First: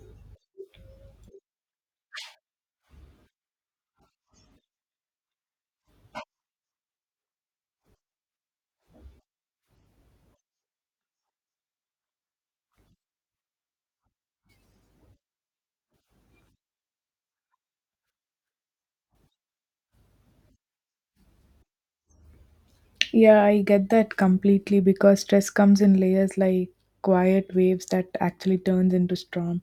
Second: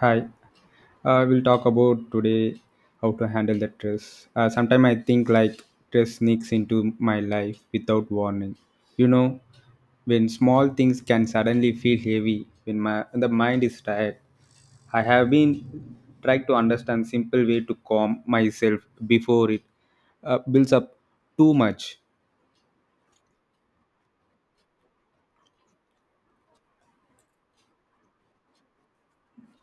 Hi, we'll talk about today how to handle the stress. Sometimes I think like stress sneaks into my life without warning. You know, when small things can suddenly feel heavy when my when the mind is tired. I have been trying to understand simple way to calm myself before it builds up too much. Yeah, I get that completely because stress comes in layers like quiet waves that actually turns into storm.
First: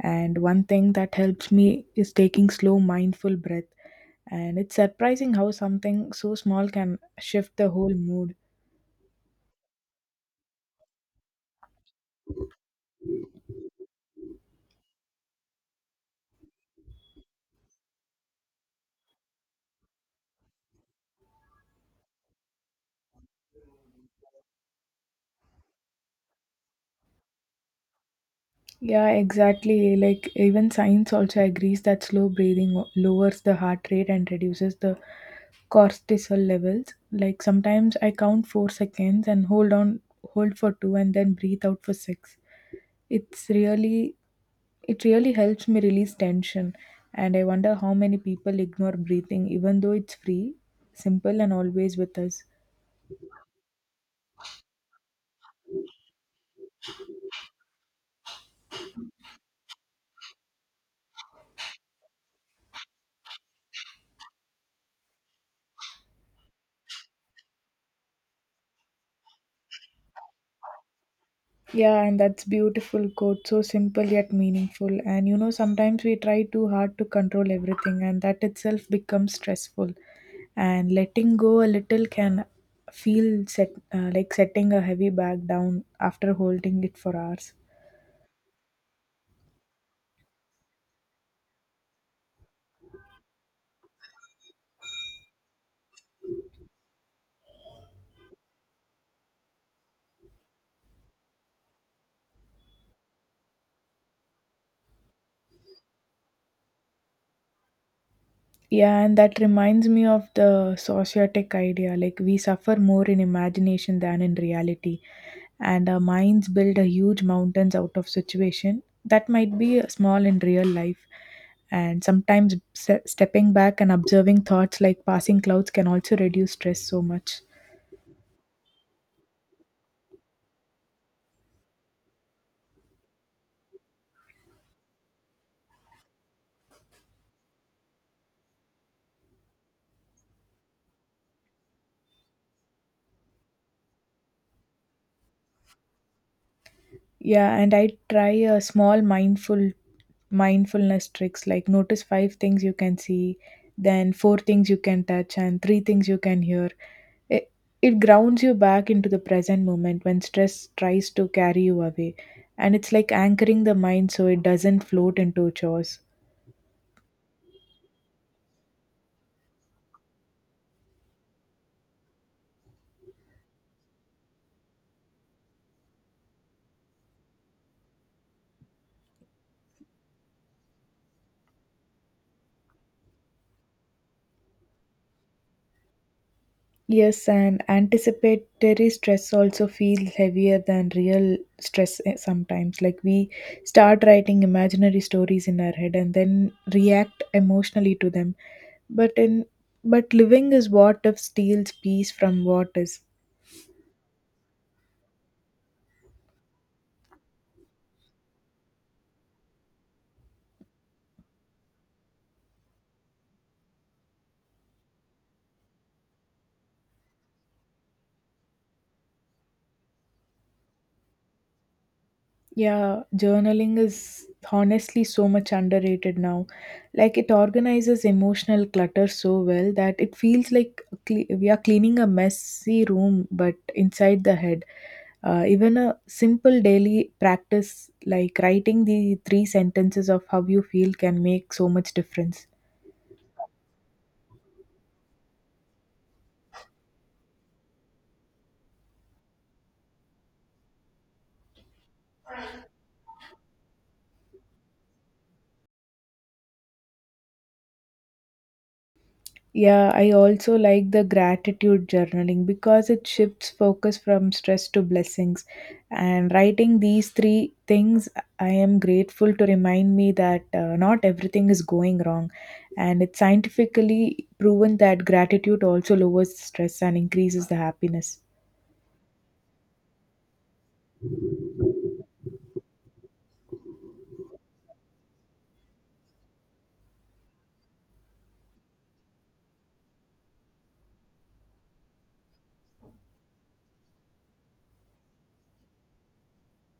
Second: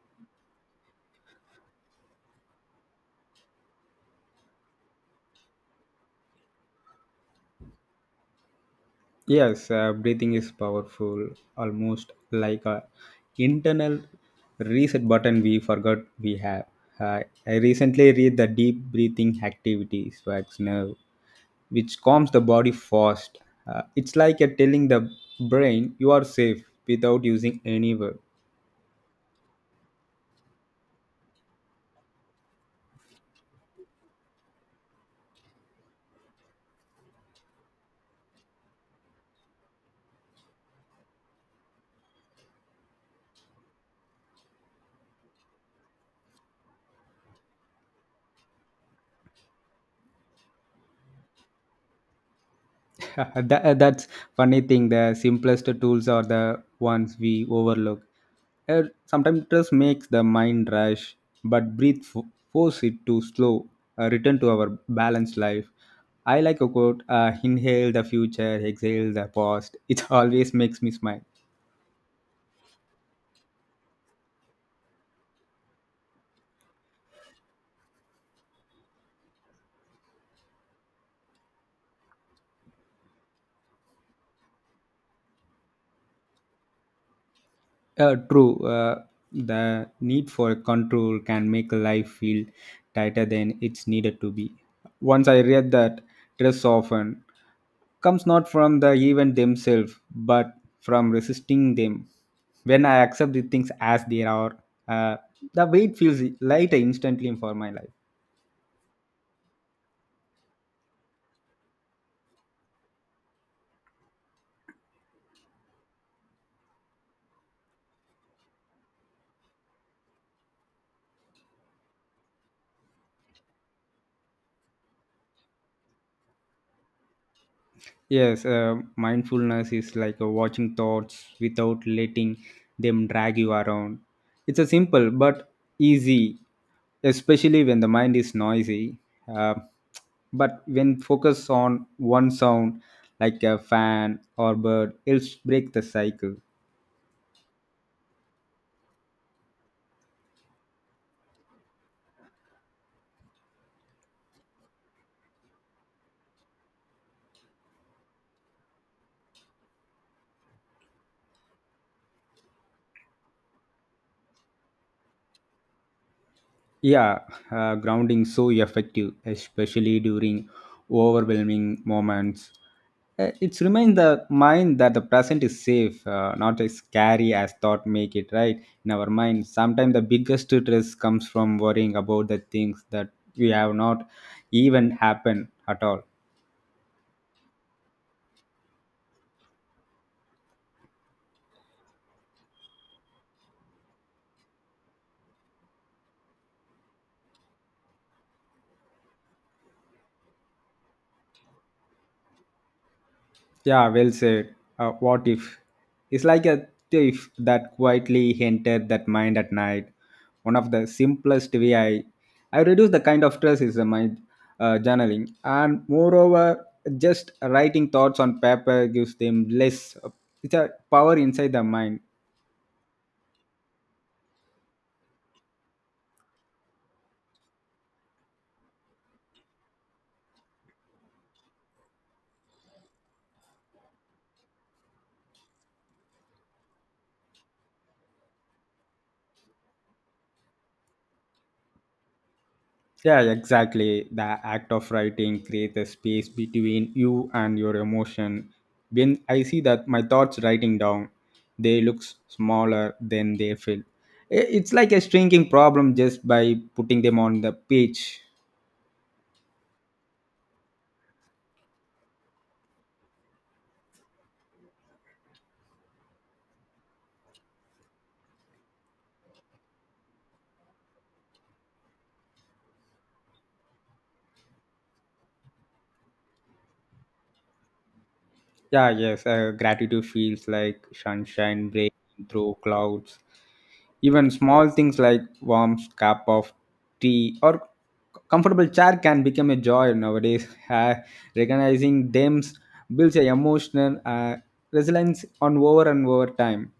And one thing that helps me is taking slow, mindful breath. And it's surprising how something so small can shift the whole mood. Yes, breathing is powerful, almost like a internal reset button we forgot we have. Uh, I recently read the deep breathing activities wax nerve, which calms the body fast. It's like you're telling the brain you are safe without using any word. Yeah, exactly. Like even science also agrees that slow breathing lowers the heart rate and reduces the cortisol levels. Like sometimes I count 4 seconds and hold on, hold for two, and then breathe out for six. It's really it really helps me release tension, and I wonder how many people ignore breathing even though it's free, simple, and always with us. That's funny thing the simplest tools are the ones we overlook. Uh, Sometimes stress makes the mind rush but force it to slow, return to our balanced life. I like a quote, inhale the future exhale the past, it always makes me smile. Yeah, and that's beautiful quote, so simple yet meaningful. And sometimes we try too hard to control everything, and that itself becomes stressful. And letting go a little can feel set, like setting a heavy bag down after holding it for hours. True. The need for control can make life feel tighter than it's needed to be. Once I read that stress often comes not from the event themselves, but from resisting them. When I accept the things as they are, uh, the weight feels lighter instantly for my life. Yeah, and that reminds me of the sociotic idea. Like, we suffer more in imagination than in reality. And our minds build a huge mountains out of situation that might be small in real life. And sometimes stepping back and observing thoughts like passing clouds can also reduce stress so much. Yes, mindfulness is like watching thoughts without letting them drag you around. It's a simple but easy, especially when the mind is noisy. Uh, but when focus on one sound, like a fan or bird, helps break the cycle. Yeah, and I try a small mindfulness tricks like notice five things you can see, then four things you can touch, and three things you can hear. It, it grounds you back into the present moment when stress tries to carry you away, and it's like anchoring the mind so it doesn't float into chores. Yeah, grounding so effective, especially during overwhelming moments. It's remind the mind that the present is safe, not as scary as thought make it. Right in our mind, sometimes the biggest stress comes from worrying about the things that we have not even happened at all. Yes, and anticipatory stress also feels heavier than real stress sometimes. Like we start writing imaginary stories in our head and then react emotionally to them. But in but living is what if steals peace from what is. Yeah, well said. What if? It's like a thief that quietly entered that mind at night. One of the simplest way I reduce the kind of stress is my journaling. And moreover, just writing thoughts on paper gives them less. It's a power inside the mind. Yeah, journaling is honestly so much underrated now. Like it organizes emotional clutter so well that it feels like we are cleaning a messy room, but inside the head. Even a simple daily practice like writing the three sentences of how you feel can make so much difference. Yeah, exactly. The act of writing creates a space between you and your emotion. When I see that my thoughts writing down, they look smaller than they feel. It's like a shrinking problem just by putting them on the page. Yeah, I also like the gratitude journaling because it shifts focus from stress to blessings. And writing these three things, I am grateful to remind me that not everything is going wrong. And it's scientifically proven that gratitude also lowers stress and increases the happiness. Yeah, yes. Gratitude feels like sunshine breaking through clouds. Even small things like warm cup of tea or comfortable chair can become a joy nowadays. Recognizing them builds a emotional resilience on over and over time.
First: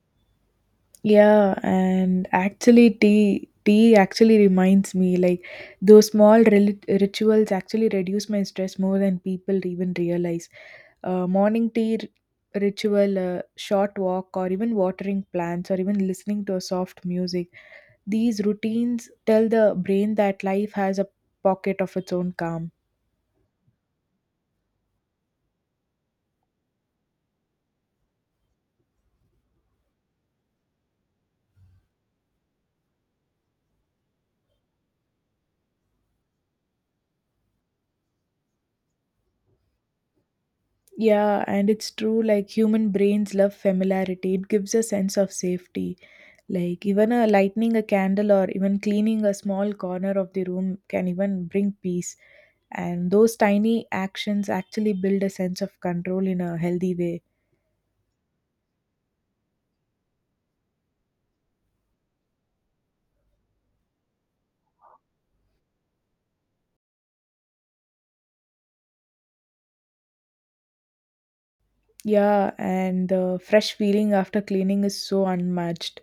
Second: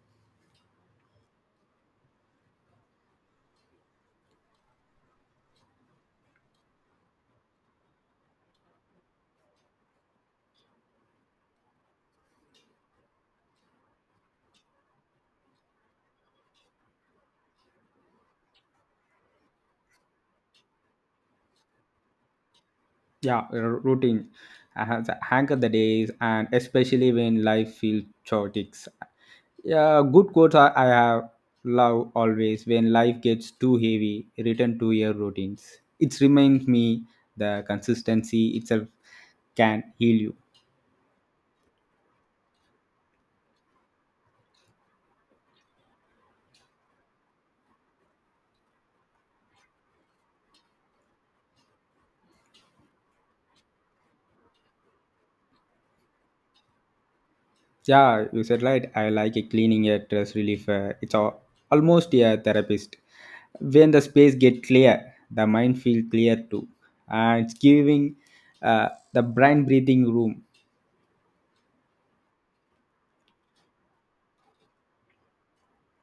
Yeah, and actually, tea actually reminds me like those small rituals actually reduce my stress more than people even realize. Morning tea ritual, short walk, or even watering plants, or even listening to a soft music. These routines tell the brain that life has a pocket of its own calm. Yeah, routine I have the hang of the days and especially when life feels chaotic. Yeah, good quotes I have love always when life gets too heavy return to your routines. It reminds me the consistency itself can heal you. Yeah, and it's true. Like human brains love familiarity; it gives a sense of safety. Like even a lighting a candle or even cleaning a small corner of the room can even bring peace. And those tiny actions actually build a sense of control in a healthy way. Yeah, you said right. I like a cleaning a stress relief. Almost a therapist. When the space get clear, the mind feel clear too, and it's giving the brain breathing room. Yeah, and the fresh feeling after cleaning is so unmatched.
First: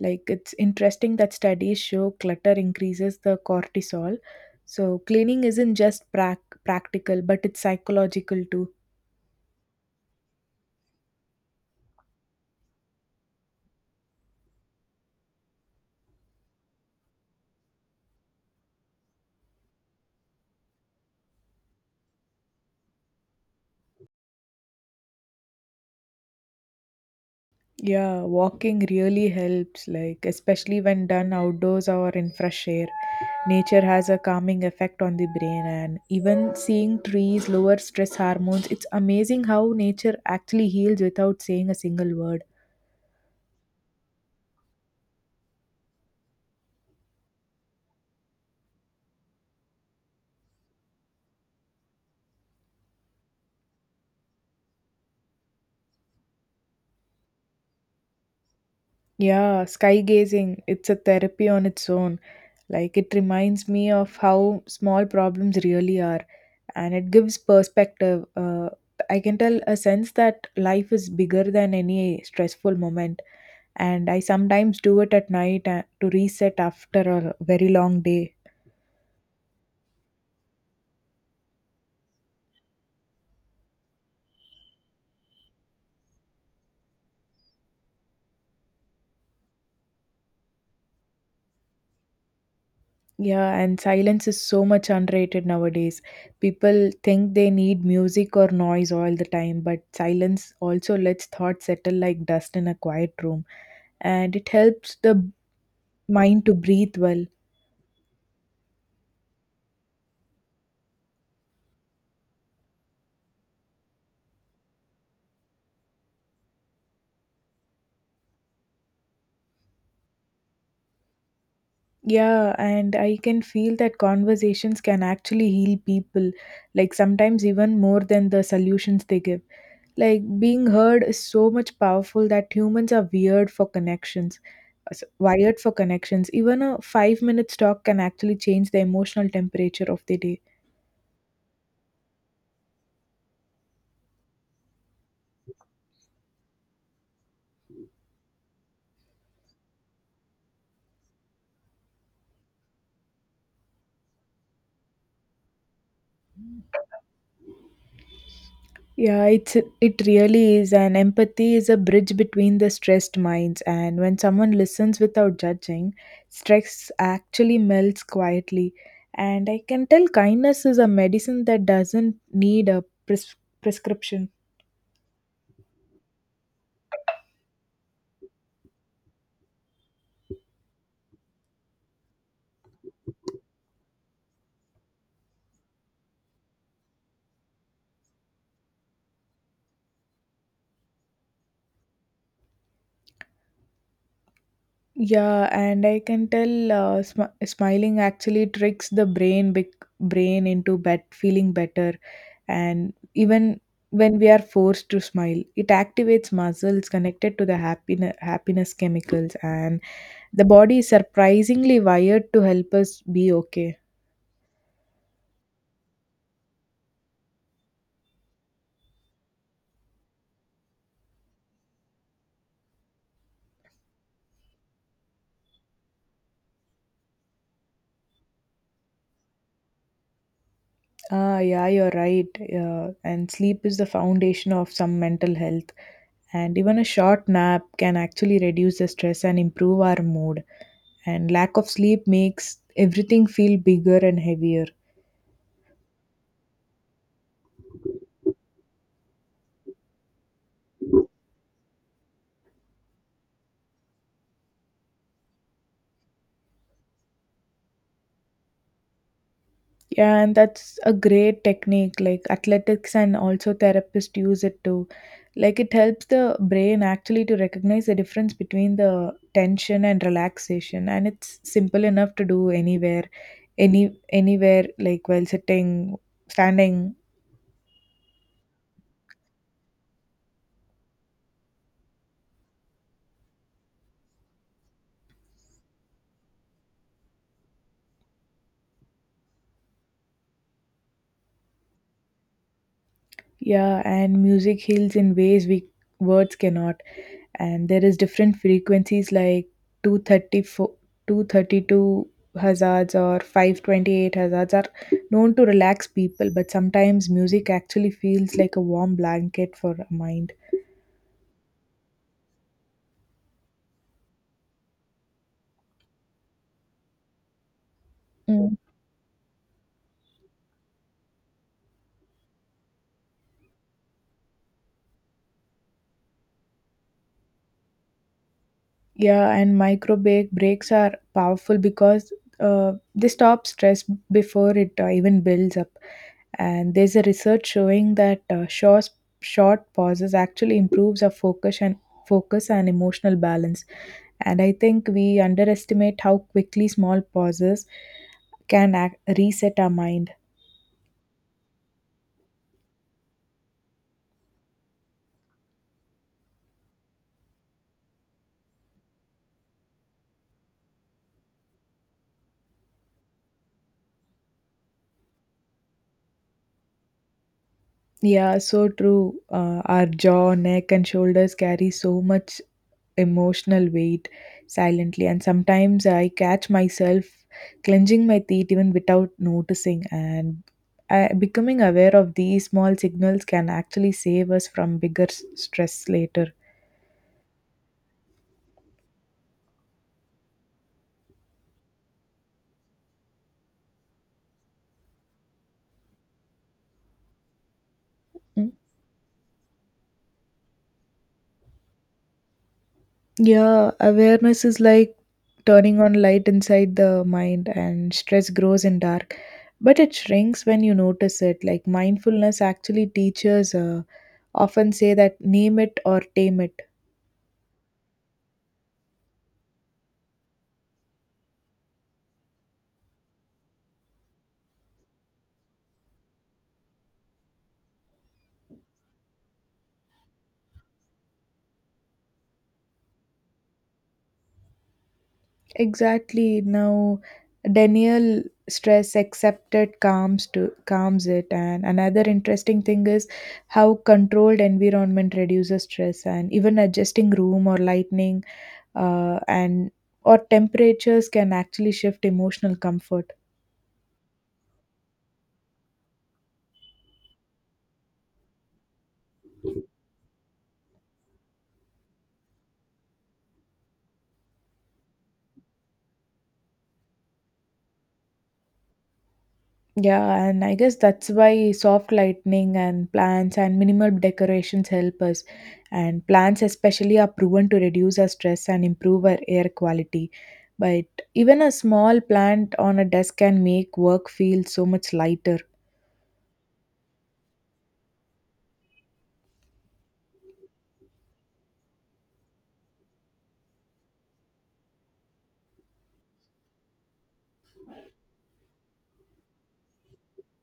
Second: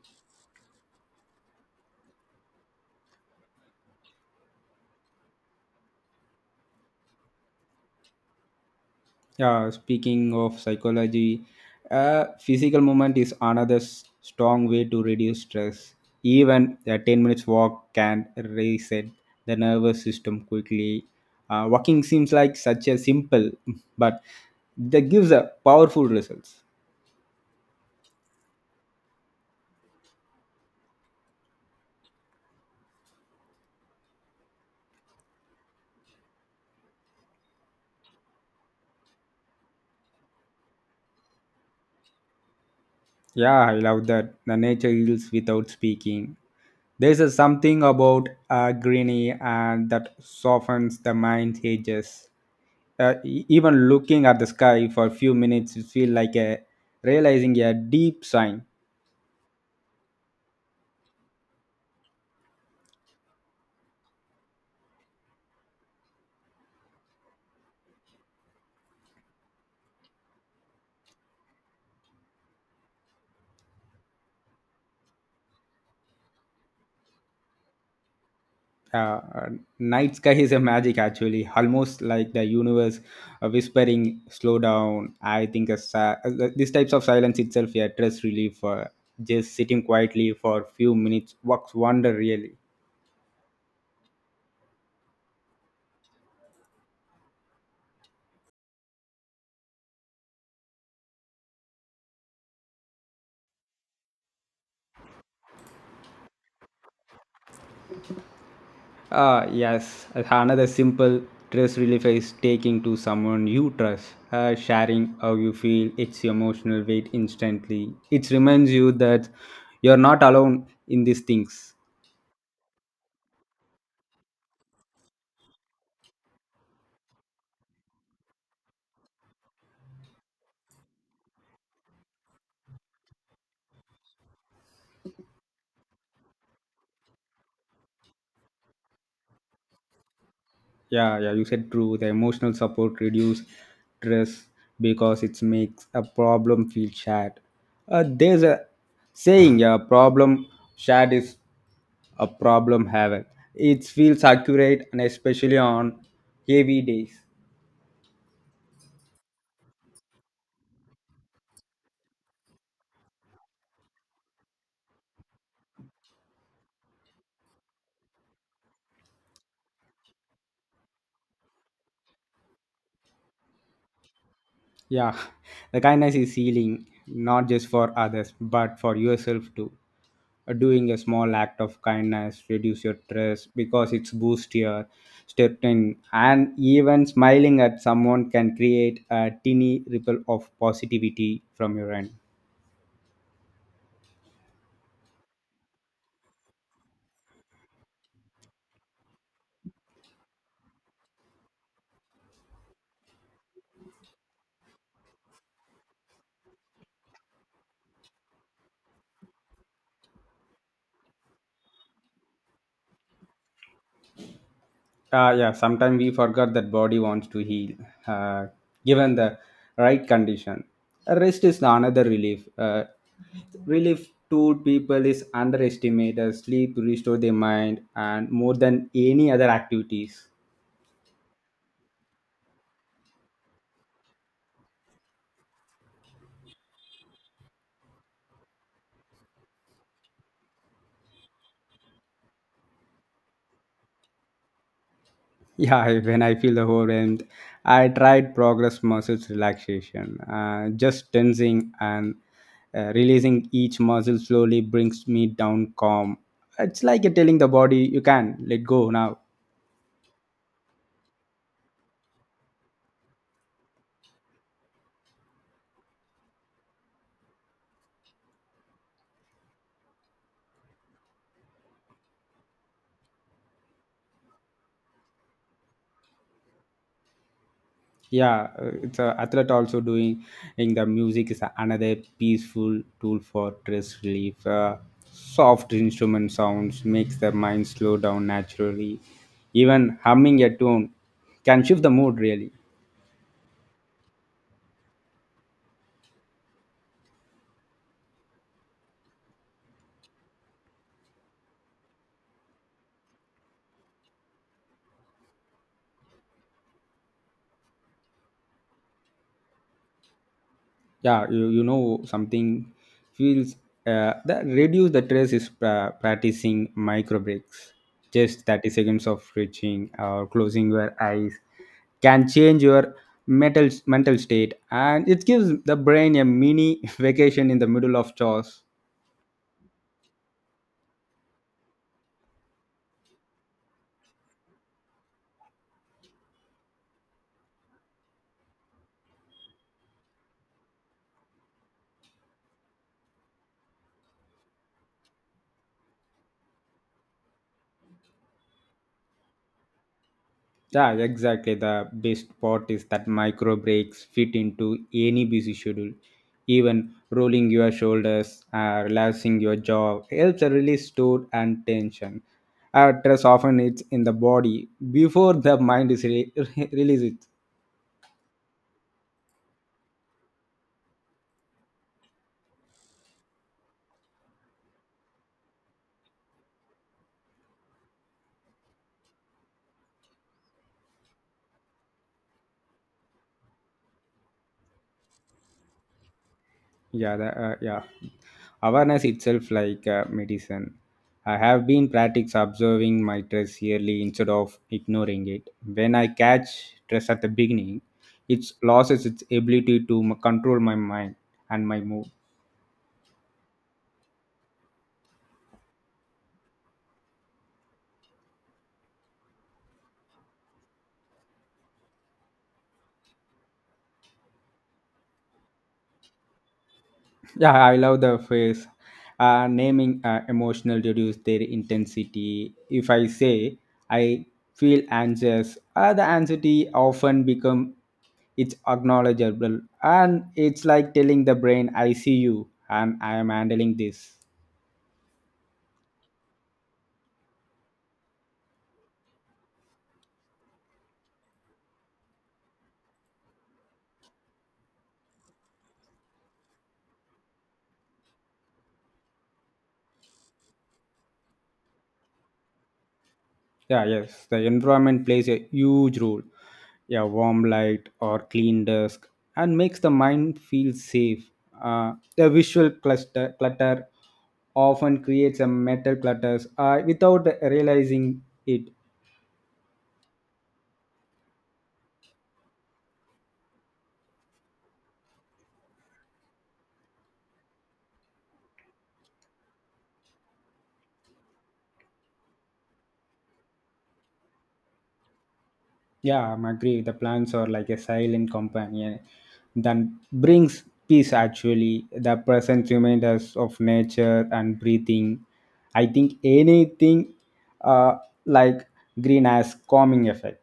Like it's interesting that studies show clutter increases the cortisol. So cleaning isn't just practical, but it's psychological too. Yeah, speaking of psychology, physical movement is another strong way to reduce stress. Even a 10 minutes walk can reset the nervous system quickly. Walking seems like such a simple, but that gives a powerful results. Yeah, walking really helps, like, especially when done outdoors or in fresh air. Nature has a calming effect on the brain, and even seeing trees lower stress hormones. It's amazing how nature actually heals without saying a single word. Yeah, I love that. The nature heals without speaking. There's a something about greeny and that softens the mind's edges. Even looking at the sky for a few minutes, you feel like a, realizing a deep sign. Yeah, sky gazing, it's a therapy on its own. Like, it reminds me of how small problems really are, and it gives perspective. I can tell a sense that life is bigger than any stressful moment. And I sometimes do it at night to reset after a very long day. Uh, uh, Night sky is a magic, actually, almost like the universe whispering, "Slow down." I think this types of silence itself, a stress relief. Just sitting quietly for a few minutes works wonder, really. Yeah, and silence is so much underrated nowadays. People think they need music or noise all the time, but silence also lets thoughts settle like dust in a quiet room, and it helps the mind to breathe well. Ah, yes, another simple stress relief is taking to someone you trust, sharing how you feel, its emotional weight instantly. It reminds you that you're not alone in these things. Yeah, and I can feel that conversations can actually heal people, like sometimes even more than the solutions they give. Like being heard is so much powerful that humans are weird for connections, wired for connections. Even a 5 minutes talk can actually change the emotional temperature of the day. Yeah, yeah, you said true. The emotional support reduce stress because it makes a problem feel shared. There's a saying, a problem shared is a problem haven. It feels accurate and especially on heavy days. Yeah, it really is, and empathy is a bridge between the stressed minds. And when someone listens without judging, stress actually melts quietly. And I can tell kindness is a medicine that doesn't need a prescription. Yeah, the kindness is healing, not just for others, but for yourself too. Doing a small act of kindness reduce your stress because it's boost your step in, and even smiling at someone can create a teeny ripple of positivity from your end. Yeah, and I can tell smiling actually tricks the brain into feeling better. And even when we are forced to smile, it activates muscles connected to the happiness chemicals, and the body is surprisingly wired to help us be okay. Yeah, sometimes we forgot that body wants to heal, uh, given the right condition. Rest is another relief. Relief tool people is underestimated. Sleep restore their mind and more than any other activities. Ah, yeah, you're right, yeah. And sleep is the foundation of some mental health, and even a short nap can actually reduce the stress and improve our mood. And lack of sleep makes everything feel bigger and heavier. Yeah, when I feel overwhelmed, I tried progress muscles relaxation. Just tensing and releasing each muscle slowly brings me down calm. It's like you're telling the body, you can let go now. Yeah, and that's a great technique. Like athletics and also therapists use it too. Like it helps the brain actually to recognize the difference between the tension and relaxation, and it's simple enough to do anywhere, anywhere, like while sitting, standing. Yeah, it's a athlete also doing in the music is another peaceful tool for stress relief, soft instrument sounds makes the mind slow down naturally. Even humming a tune can shift the mood really. Yeah, and music heals in ways we words cannot. And there is different frequencies like 234 232 hazards or 528 hazards are known to relax people, but sometimes music actually feels like a warm blanket for a mind. Yeah, you know something feels that reduce the stress is practicing micro breaks, just Mm. 30 seconds of stretching or closing your eyes can change your mental state and it gives the brain a mini vacation in the middle of chores. Yeah, and micro breaks are powerful because they stop stress before it even builds up. And there's a research showing that short pauses actually improves our focus and emotional balance. And I think we underestimate how quickly small pauses can act, reset our mind. Yeah, exactly. The best part is that micro breaks fit into any busy schedule. Even rolling your shoulders, relaxing your jaw helps release stored and tension. Stress often it's in the body before the mind is releases it. Yeah, so true. Our jaw, neck, and shoulders carry so much emotional weight silently, and sometimes I catch myself clenching my teeth even without noticing. And becoming aware of these small signals can actually save us from bigger stress later. Yeah, awareness itself like medicine. I have been practice observing my stress yearly instead of ignoring it. When I catch stress at the beginning it Mm. loses its ability to control my mind and my mood. Yeah, awareness is like turning on light inside the mind, and stress grows in dark, but it shrinks when you notice it. Like mindfulness actually teaches. Often say that name it or tame it. Yeah, I love the phrase, naming emotional reduce their intensity. If I say I feel anxious, the anxiety often become it's acknowledgeable, and it's like telling the brain I see you and I am handling this. Exactly. Now, denial stress accepted calms it, and another interesting thing is how controlled environment reduces stress. And even adjusting room or lightning and or temperatures can actually shift emotional comfort. Yeah, yes. The environment plays a huge role. Yeah, warm light or clean desk and makes the mind feel safe. The visual cluster clutter often creates a mental clutters without realizing it. Yeah, and I guess that's why soft lighting and plants and minimal decorations help us. And plants, especially, are proven to reduce our stress and improve our air quality. But even a small plant on a desk can make work feel so much lighter. Yeah, I'm agree. The plants are like a silent companion that brings peace actually. The present reminders of nature and breathing. I think anything uh, like green has calming effect.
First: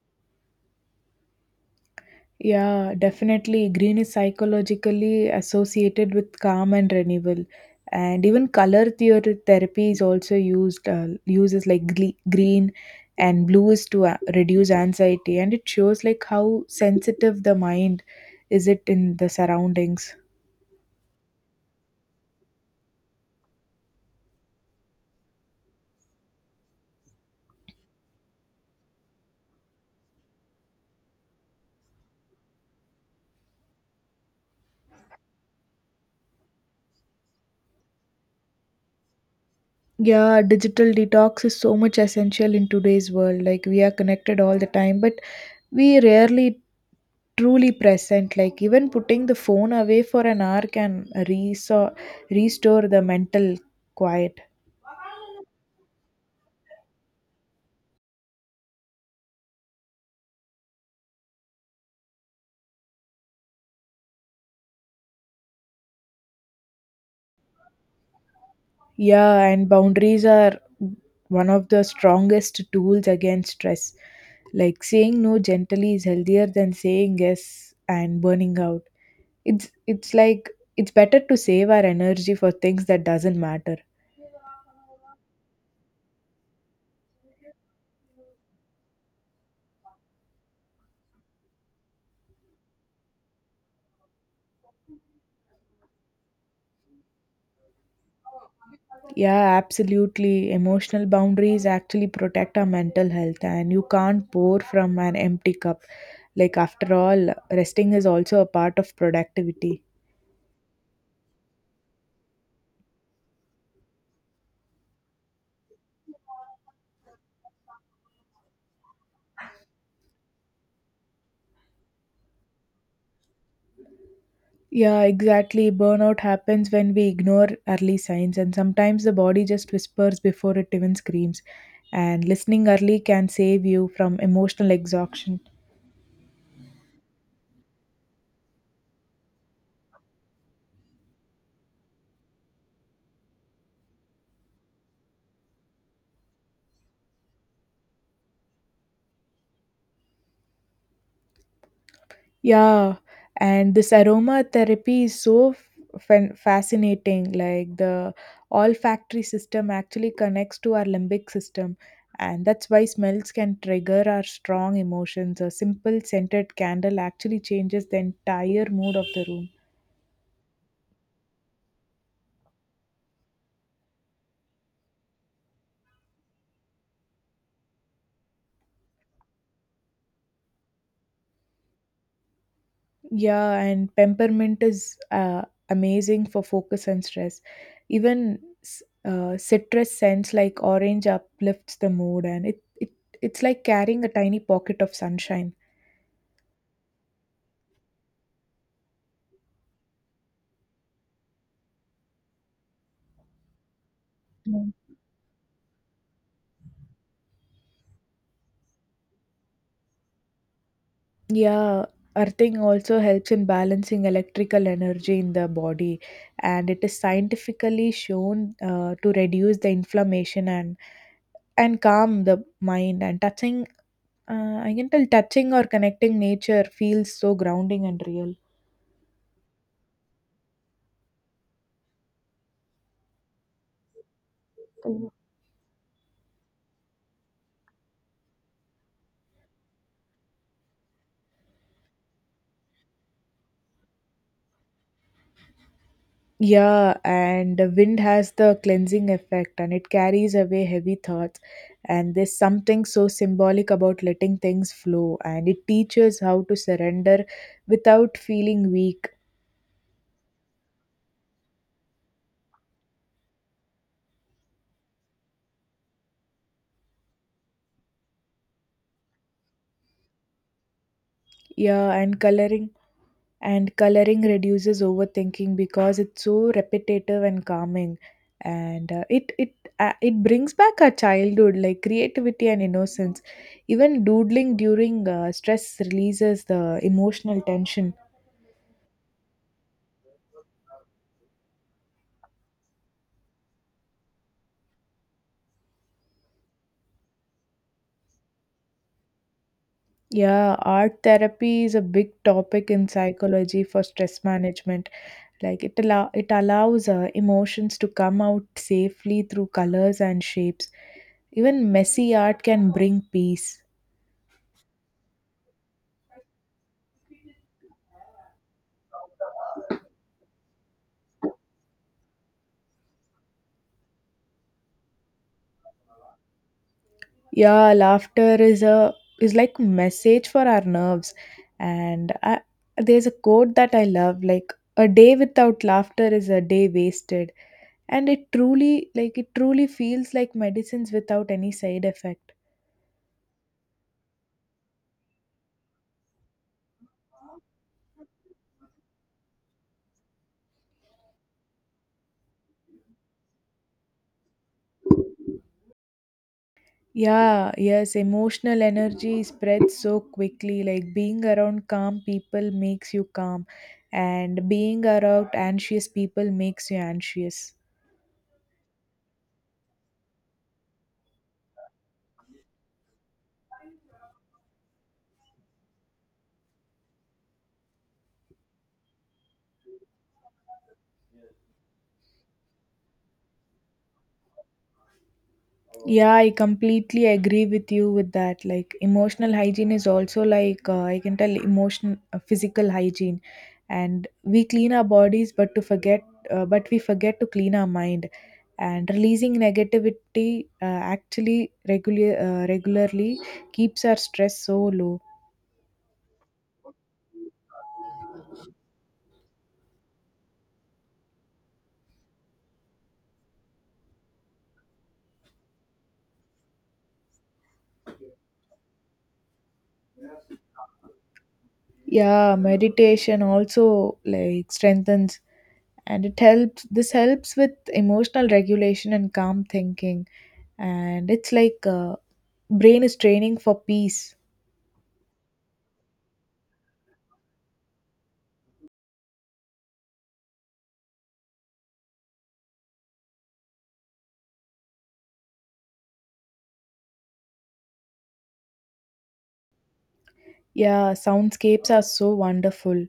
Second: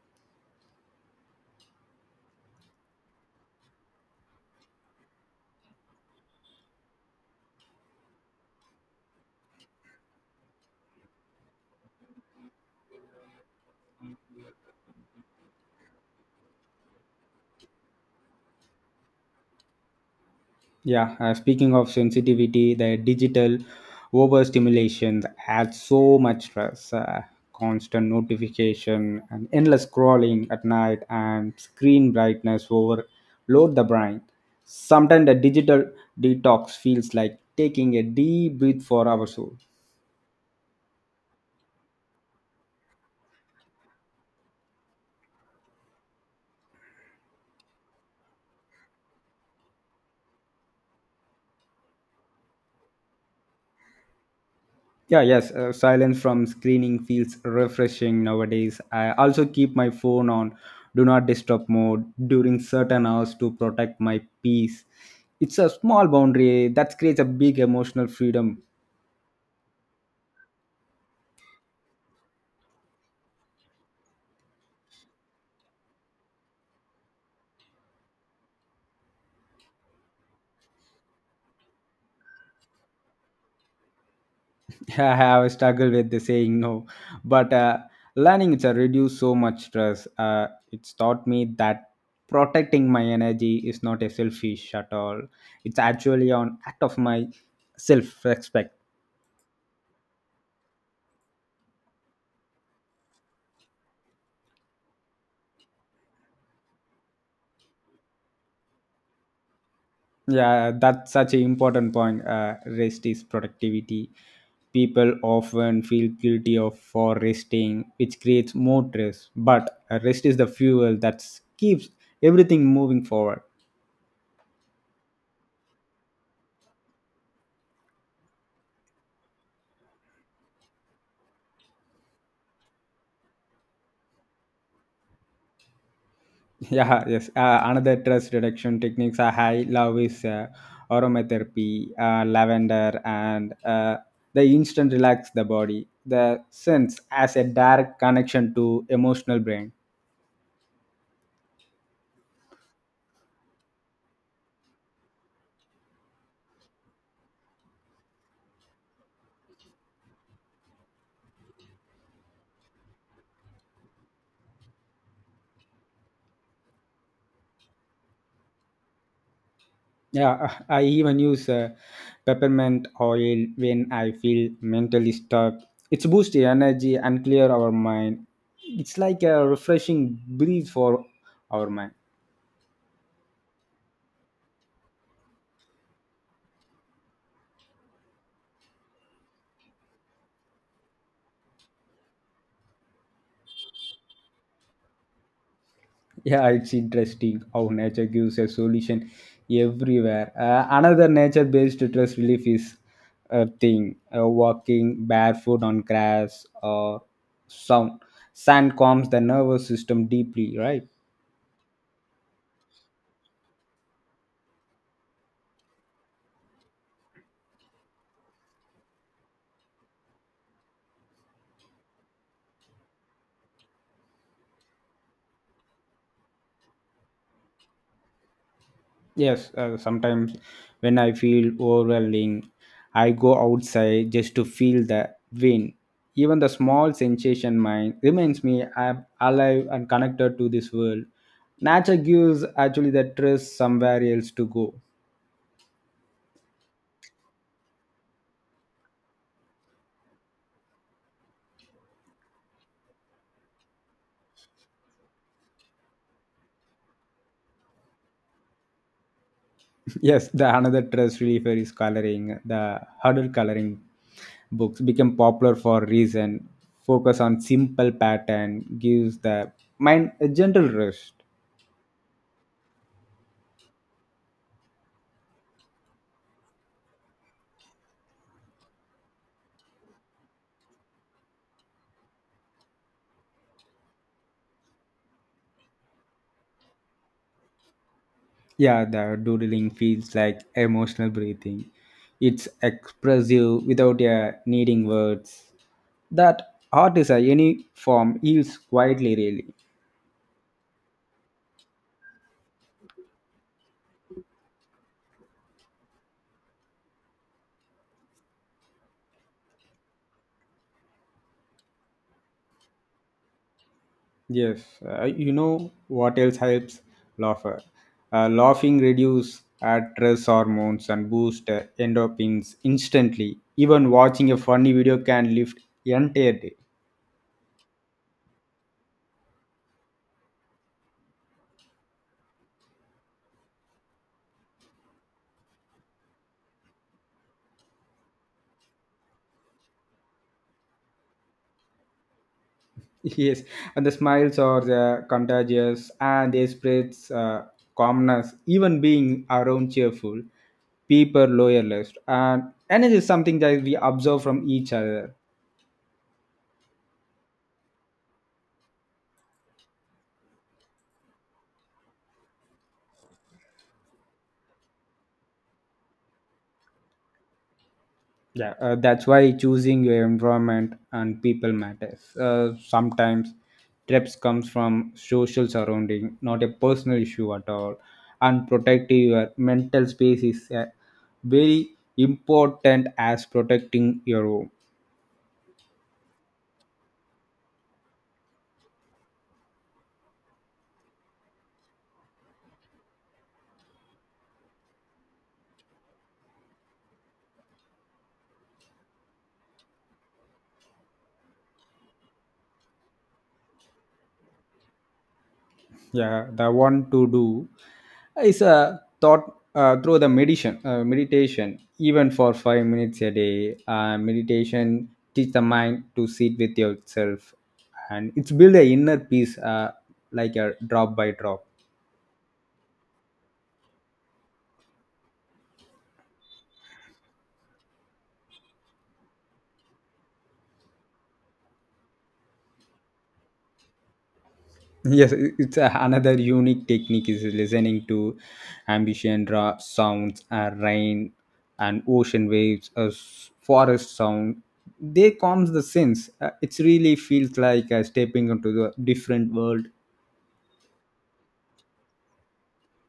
Yeah, definitely. Green is psychologically associated with calm and renewal. And even color theory therapy is also uses like green and blue is to reduce anxiety. And it shows like how sensitive the mind is it in the surroundings. Yeah, speaking of sensitivity, the digital overstimulation adds so much stress. Constant notification and endless scrolling at night and screen brightness overload the brain. Sometimes the digital detox feels like taking a deep breath for our soul. Yeah, digital detox is so much essential in today's world. Like we are connected all the time, but we rarely truly present like even putting the phone away for an hour can reso- restore the mental quiet. Yeah, yes. Silence from screening feels refreshing nowadays. I also keep my phone on do not disturb mode during certain hours to protect my peace. It's a small boundary that creates a big emotional freedom. Yeah, and boundaries are one of the strongest tools against stress, like saying no gently is healthier than saying yes and burning out. It's like it's better to save our energy for things that doesn't matter. I have struggled with the saying no, but learning it's a reduce so much stress. It's taught me that protecting my energy is not a selfish at all. It's actually an act of my self-respect. Yeah, absolutely. Emotional boundaries actually protect our mental health, and you can't pour from an empty cup. Like, after all, resting is also a part of productivity. Yeah, that's such an important point. Rest is productivity. People often feel guilty of for resting, which creates more stress. But rest is the fuel that keeps everything moving forward. Yeah, exactly. Burnout happens when we ignore early signs, and sometimes the body just whispers before it even screams. And listening early can save you from emotional exhaustion. Yeah, yes. Another stress reduction techniques I high love is aromatherapy, lavender, and the instant relax the body. The sense as a direct connection to emotional brain. Yeah, and this aromatherapy is so fascinating. Like the olfactory system actually connects to our limbic system, and that's why smells can trigger our strong emotions. A simple scented candle actually changes the entire mood of the room. Yeah, I even use peppermint oil when I feel mentally stuck. It's boosts the energy and clear our mind. It's like a refreshing breeze for our mind. Yeah, and peppermint is amazing for focus and stress. Even citrus scents like orange uplifts the mood, and it's like carrying a tiny pocket of sunshine. Yeah, it's interesting how nature gives a solution everywhere. Another nature-based stress relief is a thing: Mm. walking barefoot on grass or sound. Sand calms the nervous system deeply, right? Yeah, earthing also helps in balancing electrical energy in the body, and it is scientifically shown to reduce the inflammation and calm the mind. And I can tell touching or connecting nature feels so grounding and real. Yes, sometimes when I feel overwhelming, I go outside just to feel the wind. Even the small sensation mind reminds me I'm alive and connected to this world. Nature gives actually the stress somewhere else to go. Yeah, and the wind has the cleansing effect and it carries away heavy thoughts. And there's something so symbolic about letting things flow, and it teaches how to surrender without feeling weak. Yes, the another stress reliever is coloring. The huddle coloring books become popular for a reason. Focus on simple pattern gives the mind a gentle rest. Yeah, and coloring reduces overthinking because it's so repetitive and calming, and it brings back our childhood, like creativity and innocence. Even doodling during stress releases the emotional tension. Yeah, the doodling feels like emotional breathing. It's expressive without needing words. That art is a any form heals quietly, really. Yeah, art therapy is a big topic in psychology for stress management. Like it allows emotions to come out safely through colors and shapes. Even messy art can bring peace. Yes, you know what else helps laughter? Laughing reduces stress hormones and boosts endorphins instantly. Even watching a funny video can lift entire day. Yeah, laughter is a is like message for our nerves. And there's a quote that I love like a day without laughter is a day wasted. And it truly like it truly feels like medicines without any side effects. Yes, and the smiles are the contagious and they spreads calmness, even being around cheerful, people lower list. And it is something that we observe from each other. Yeah, yes, emotional energy spreads so quickly. Like being around calm people makes you calm, and being around anxious people makes you anxious. Yeah, that's why choosing your environment and people matters. Sometimes trips comes from social surrounding, not a personal issue at all. And protecting your mental space is very important as protecting your home. Yeah, I completely agree with you with that. Like emotional hygiene is also like I can tell emotion physical hygiene and we clean our bodies but to forget but we forget to clean our mind and releasing negativity actually regular regularly keeps our stress so low. Yeah, the one to do is a thought through the meditation, even for 5 minutes a day meditation teach the mind to sit with yourself, and it's build a inner peace, like a drop by drop. Yeah, meditation also like strengthens and it helps with emotional regulation and calm thinking and it's like brain is training for peace. Yes, another unique technique is listening to ambient sounds, rain and ocean waves, forest sound. They calms the sense. It really feels like stepping into the different world. Yeah, soundscapes are so wonderful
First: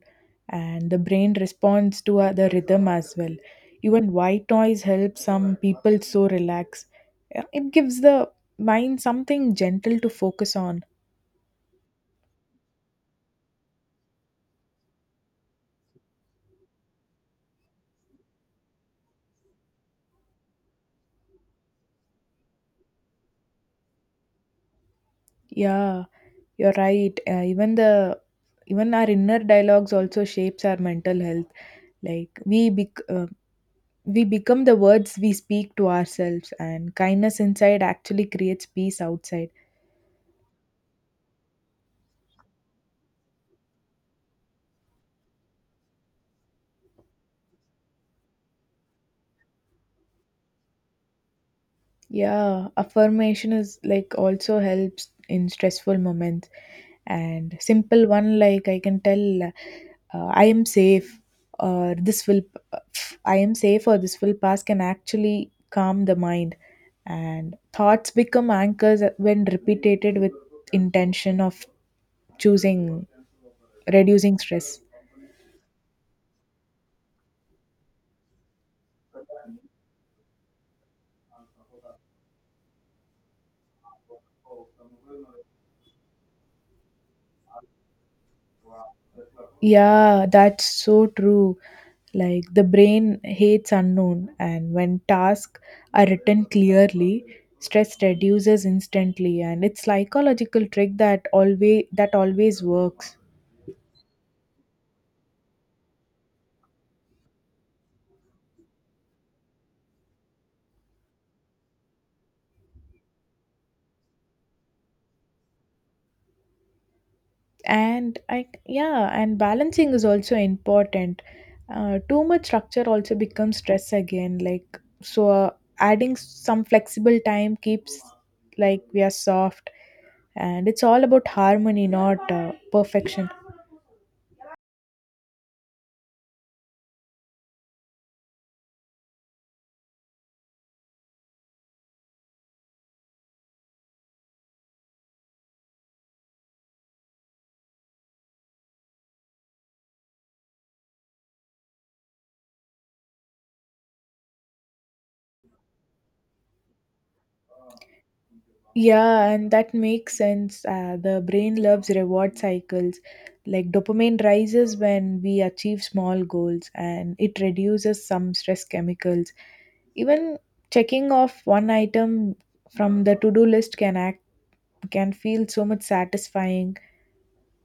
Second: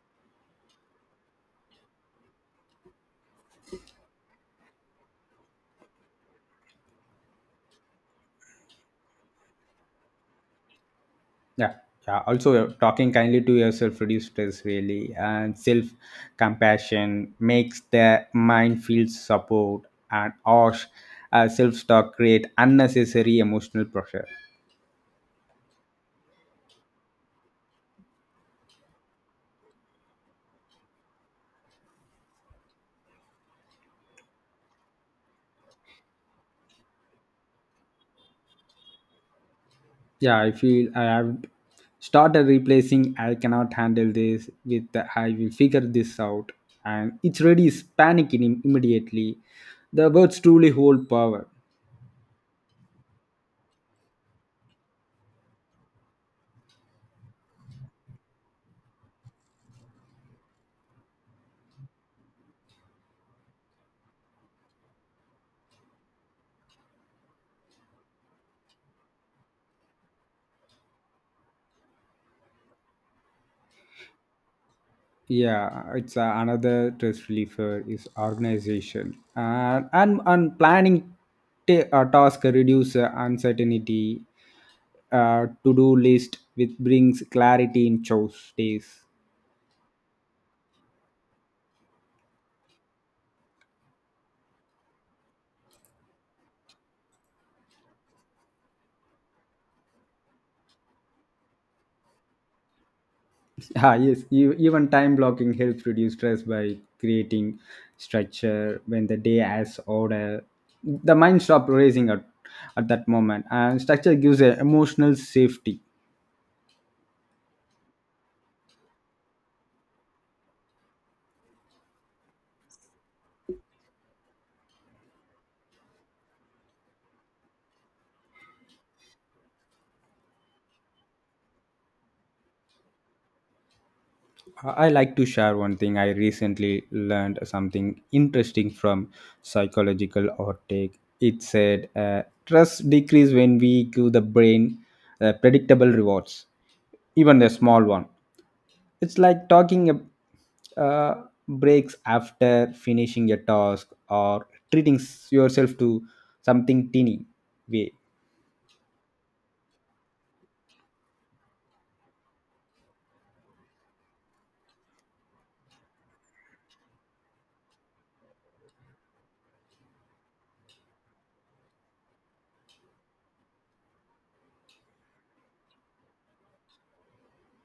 and the brain responds to the rhythm as well. Even white noise helps some people so relax. Yeah, it gives the mind something gentle to focus on. Yeah, yeah. Also, talking kindly to yourself reduces stress really, and self compassion makes the mind feel support and harsh. Self talk create unnecessary emotional pressure. Yeah, you're right, even the even our inner dialogues also shapes our mental health. Like we become the words we speak to ourselves, and kindness inside actually creates peace outside. Yeah, I feel I have started replacing I cannot handle this with the, I will figure this out, and it's really is panicking immediately. The words truly hold power. Yeah, affirmation is like also helps in stressful moments, and simple one like I can tell I am safe or this will I am safe or this will pass can actually calm the mind, and thoughts become anchors when repeated with intention of choosing reducing stress. Yeah, it's another stress reliever is organization and planning task reduce uncertainty. To do list which brings clarity in choice days. Yeah, that's so true. Like the brain hates unknown, and when tasks are written clearly, stress reduces instantly, and it's psychological trick that always works. Ah, yes, even time blocking helps reduce stress by creating structure when the day has order. The mind stops racing at that moment, and structure gives a emotional safety. And balancing is also important. Too much structure also becomes stress again. Adding some flexible time keeps like we are soft, and it's all about harmony, not perfection. I like to share one thing. I recently learned something interesting from psychological outtake. It said trust decrease when we give the brain predictable rewards, even a small one. It's like uh, breaks after finishing a task or treating yourself to something teeny way. Yeah, and that makes sense. The brain loves reward cycles. Like dopamine rises when we achieve small goals, and it reduces some stress chemicals. Even checking off one item from the to-do list can feel so much satisfying.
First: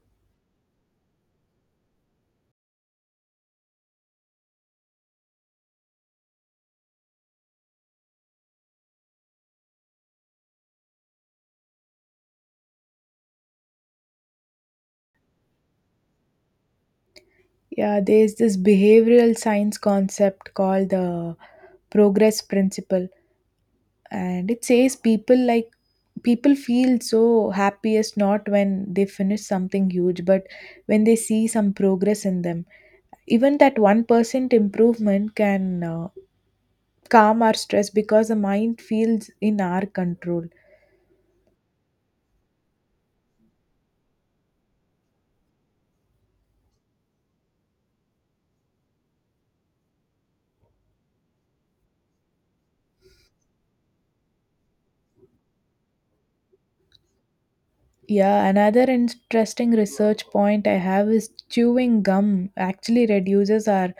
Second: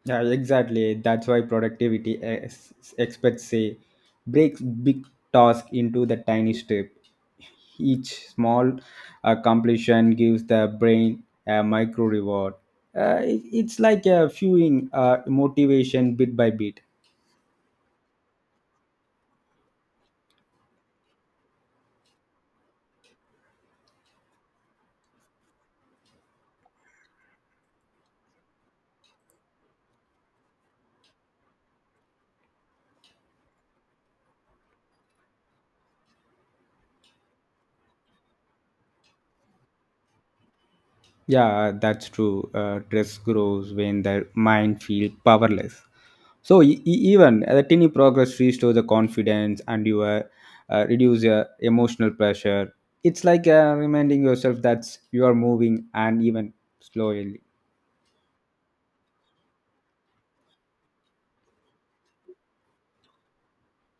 Yeah, exactly. That's why productivity experts say breaks big task into the tiny step. Each small completion gives the brain a micro reward. It's like fueling motivation bit by bit. Yeah, there's this behavioral science concept called the progress principle, and it says people feel so happiest not when they finish something huge, but when they see some progress in them. Even that 1% improvement can calm our stress because the mind feels in our control. Yeah, that's true. Stress grows when the mind feels powerless. So even the tiny progress restores the confidence and you reduce your emotional pressure. It's like reminding yourself that you are moving and even slowly. Yeah, another interesting research point I have is chewing gum actually reduces our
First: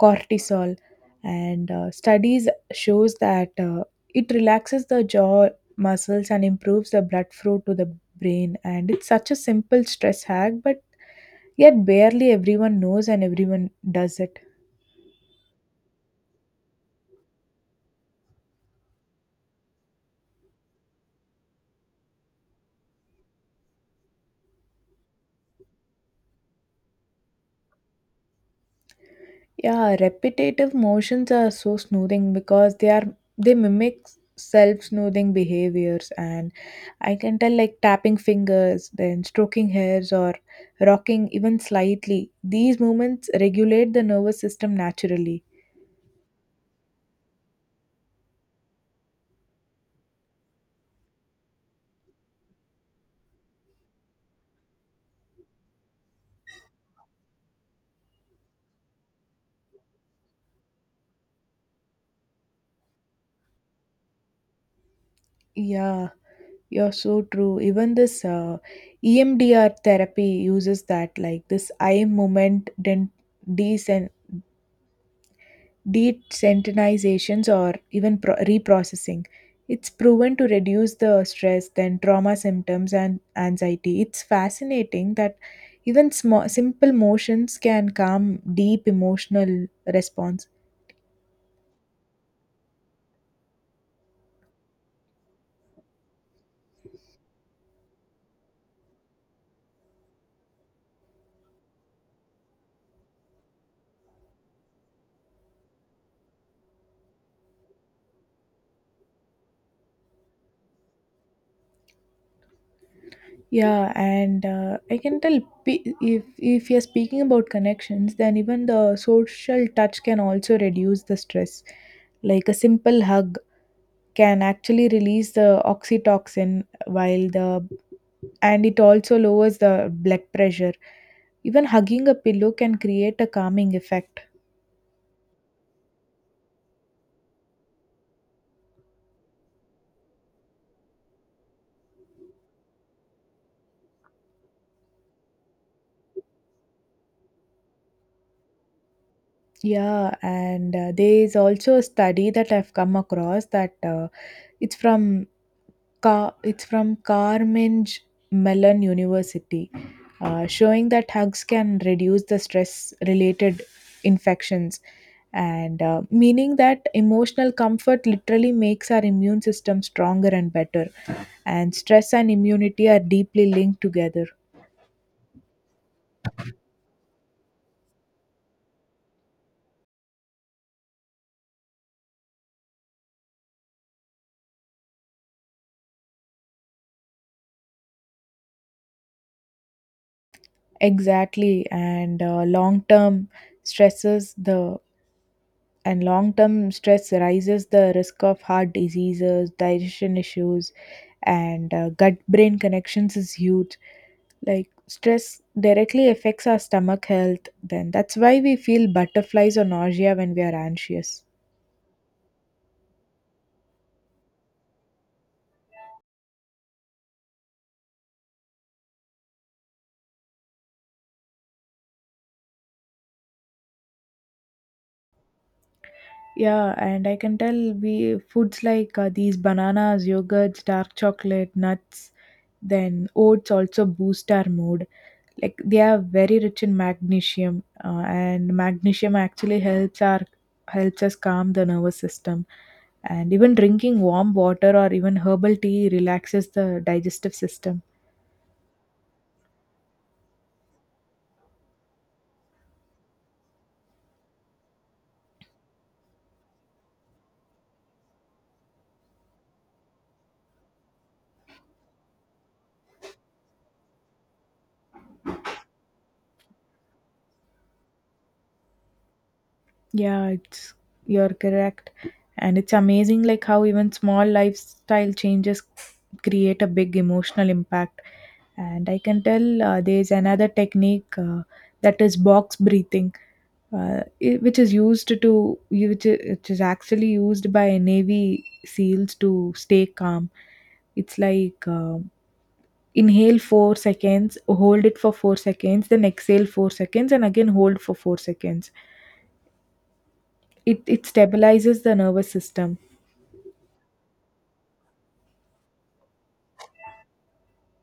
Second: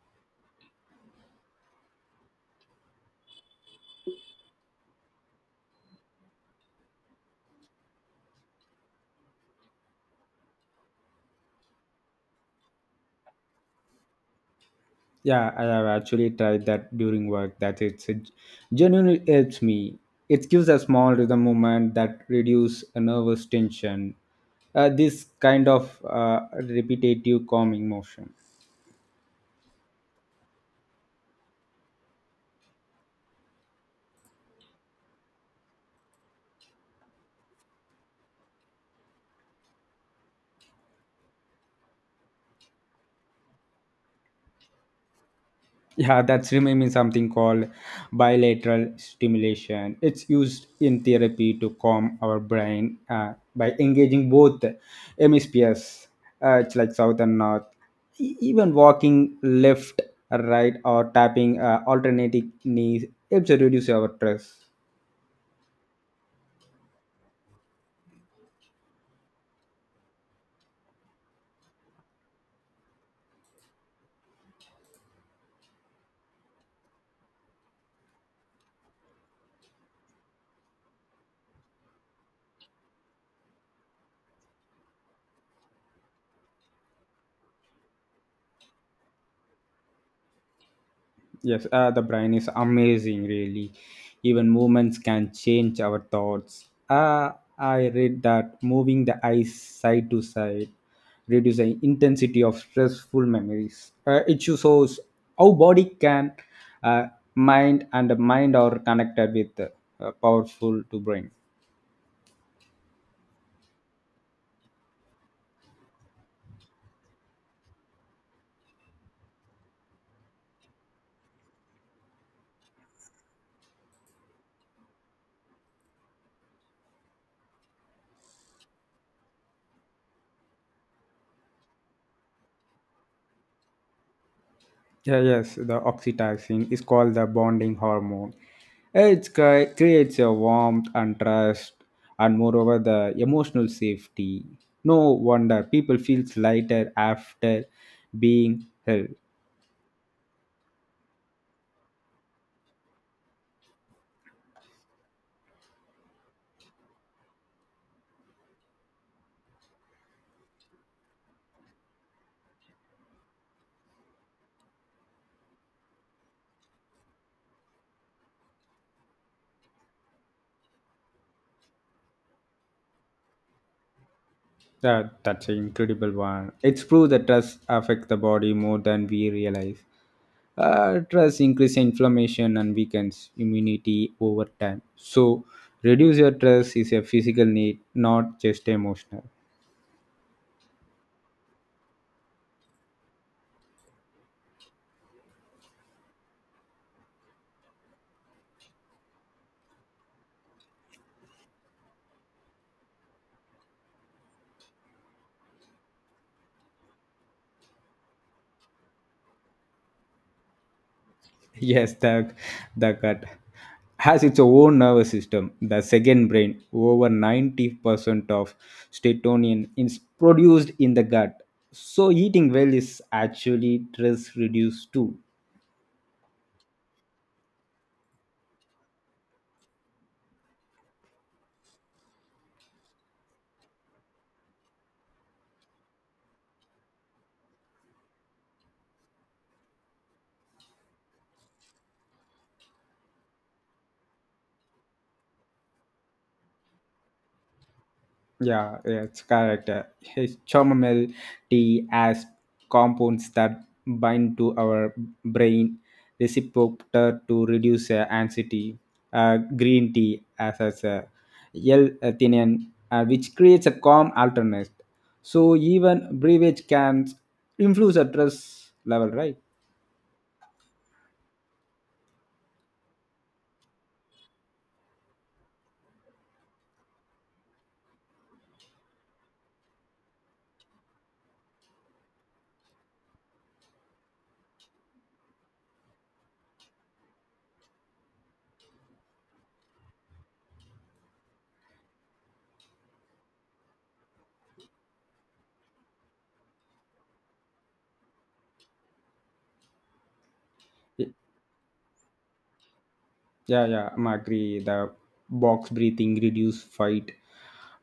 cortisol, and studies shows that it relaxes the jaw muscles and improves the blood flow to the brain. And it's such a simple stress hack, but yet barely everyone knows and everyone does it. Yeah, I have actually tried that during work. That it genuinely helps me. It gives a small rhythm movement that reduce a nervous tension. This kind of repetitive calming motion. Yeah, repetitive motions are so soothing because they mimic self-soothing behaviors, and I can tell like tapping fingers, then stroking hairs or rocking even slightly. These movements regulate the nervous system naturally. Yeah, that's remaining something called bilateral stimulation. It's used in therapy to calm our brain by engaging both hemispheres, it's like south and north. Even walking left, right, or tapping alternating knees helps to reduce our stress. Yeah, you're so true. Even this EMDR therapy uses that like this eye movement desen- desensitizations or even reprocessing. It's proven to reduce the stress, then trauma symptoms, and anxiety. It's fascinating that even small, simple motions can calm deep emotional response. Yes, the brain is amazing, really. Even movements can change our thoughts. I read that moving the eyes side to side reduces the intensity of stressful memories. It shows how body can, uh, mind and mind are connected with powerful to brain. Yeah, and I can tell if you're speaking about connections, then even the social touch can also reduce the stress. Like a simple hug can actually release the oxytocin, while the and it also lowers the blood pressure. Even hugging a pillow can create a calming effect. Yeah, yes, the oxytocin is called the bonding hormone. It creates a warmth and trust, and moreover, the emotional safety. No wonder people feels lighter after being held. Yeah, and there is also a study that I've come across that it's from it's from Carnegie Mellon University, showing that hugs can reduce the stress-related infections, and meaning that emotional comfort literally makes our immune system stronger and better. And stress and immunity are deeply linked together. That's an incredible one. It's proved that trust affects the body more than we realize. Trust increases inflammation and weakens immunity over time. So, reduce your stress is a physical need, not just emotional. Exactly, and long term stresses the and long term stress rises the risk of heart diseases, digestion issues, and gut brain connections is huge. Like stress directly affects our stomach health. Then that's why we feel butterflies or nausea when we are anxious. Yes, the gut has its own nervous system, the second brain. Over 90% of serotonin is produced in the gut. So, eating well is actually stress reduced too. Yeah, and I can tell we foods like these bananas, yogurts, dark chocolate, nuts, then oats also boost our mood. Like they are very rich in magnesium, and magnesium actually helps us calm the nervous system. And even drinking warm water or even herbal tea relaxes the digestive system. Yeah, yeah, it's correct. His chamomile tea has compounds that bind to our brain receptor to reduce anxiety. Green tea as L-theanine, which creates a calm alternate. So even beverage can influence a stress level, right? Yeah, it's you're correct. And it's amazing like how even small lifestyle changes create a big emotional impact. And I can tell there's another technique that is box breathing, which which is actually used by Navy SEALs to stay calm. It's like inhale 4 seconds, hold it for 4 seconds, then exhale 4 seconds, and again hold for 4 seconds. It stabilizes the nervous system. Yeah, yeah, I'm agree. The box breathing reduce fight,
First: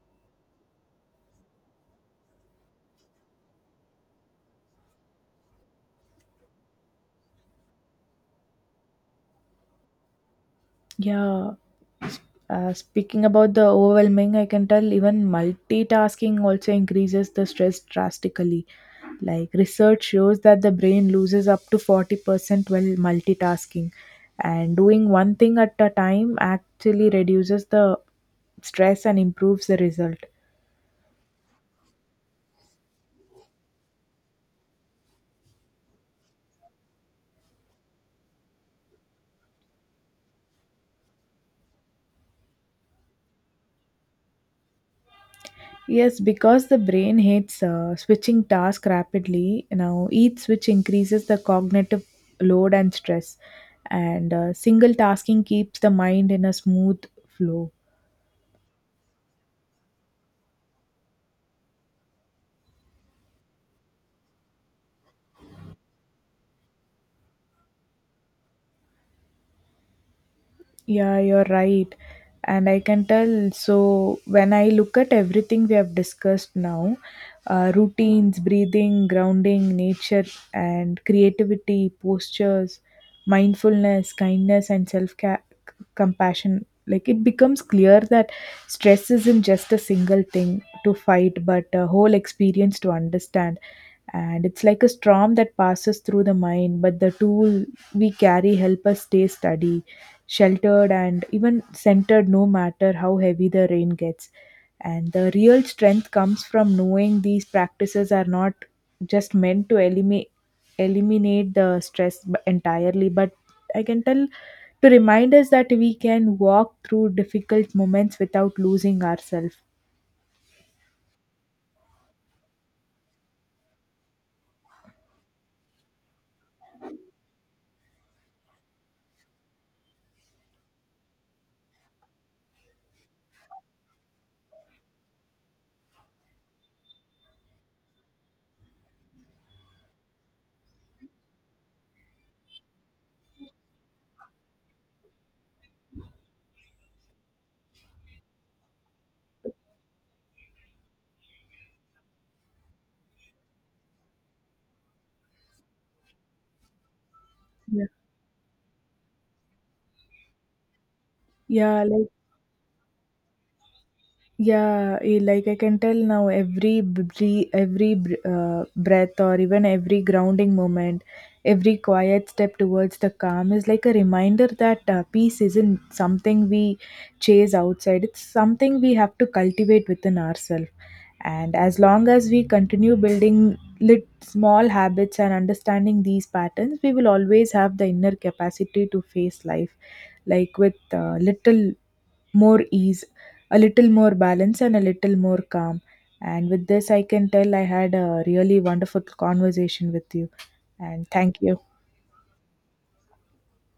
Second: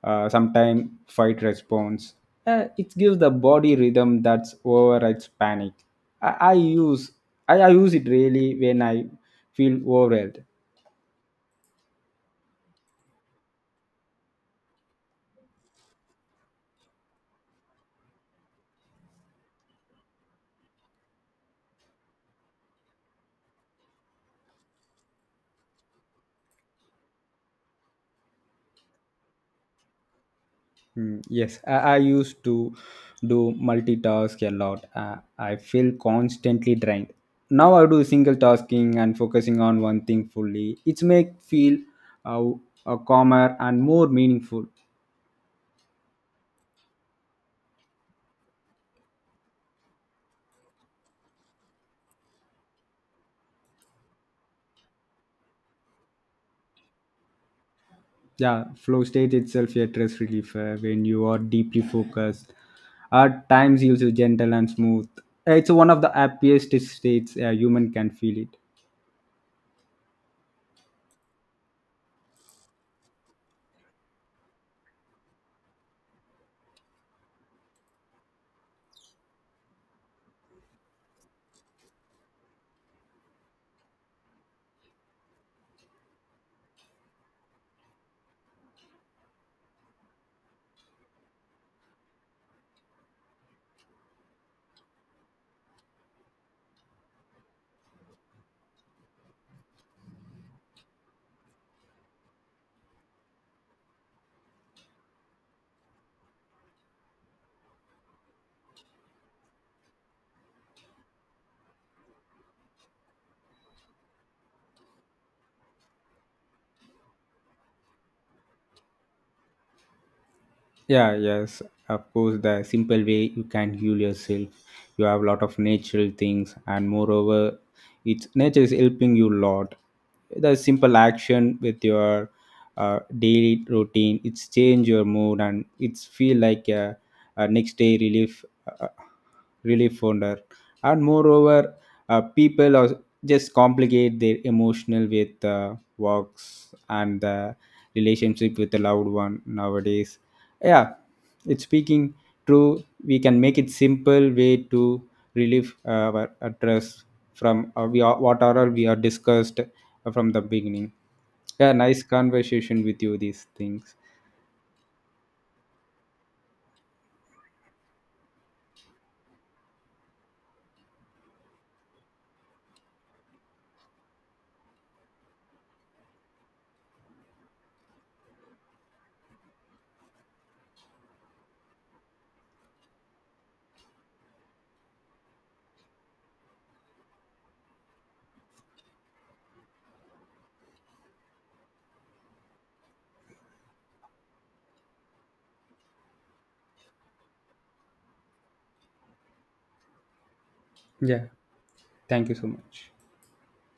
sometimes fight response. It gives the body rhythm that's overrides panic. I, I use I use it really when I feel overwhelmed. Yeah, speaking about the overwhelming, I can tell even multitasking also increases the stress drastically. Like research shows that the brain loses up to 40% while multitasking, and doing one thing at a time actually reduces the stress and improves the result. Mm, yes, I used to do multitask a lot. I feel constantly drained. Now I do single tasking and focusing on one thing fully. It's make feel uh, calmer and more meaningful. Yes, because the brain hates switching tasks rapidly. Now, each switch increases the cognitive load and stress, and single tasking keeps the mind in a smooth flow. Yeah, flow state itself a stress relief, when you are deeply focused at times also gentle and smooth, it's one of the happiest states a human can feel it. Yeah, you're right. And I can tell. So, when I look at everything we have discussed now, routines, breathing, grounding, nature, and creativity, postures, mindfulness, kindness, and self compassion, like it becomes clear that stress isn't just a single thing to fight, but a whole experience to understand. And it's like a storm that passes through the mind, but the tool we carry help us stay steady, sheltered, and even centered no matter how heavy the rain gets. And the real strength comes from knowing these practices are not just meant to eliminate the stress entirely, but I can tell to remind us that we can walk through difficult moments without losing ourselves. Yeah, yes, of course, the simple way you can heal yourself, you have a lot of natural things, and moreover, it's nature is helping you a lot. The simple action with your daily routine, it's change your mood and it's feel like a next day relief. Uh, Really fonder, and moreover, people are just complicate their emotional with works and the relationship with the loved one nowadays. Yeah, it's speaking true, we can make it simple way to relieve our stress from Yeah. We are, what are all we are discussed from the beginning. Yeah, Yeah, nice like. conversation with you, these things. Yeah, like I can tell now every breathe, every breath or even every grounding moment, every quiet step towards the calm is like a reminder that peace isn't something we chase outside. It's something we have to cultivate within ourselves. And as long as we continue building lit small habits and understanding these patterns, we will always have the inner capacity to face life like with little more ease, a little more balance, and a little more calm. And with this, I can tell I had a really wonderful conversation with you. And Yeah. thank you. Thank you so much.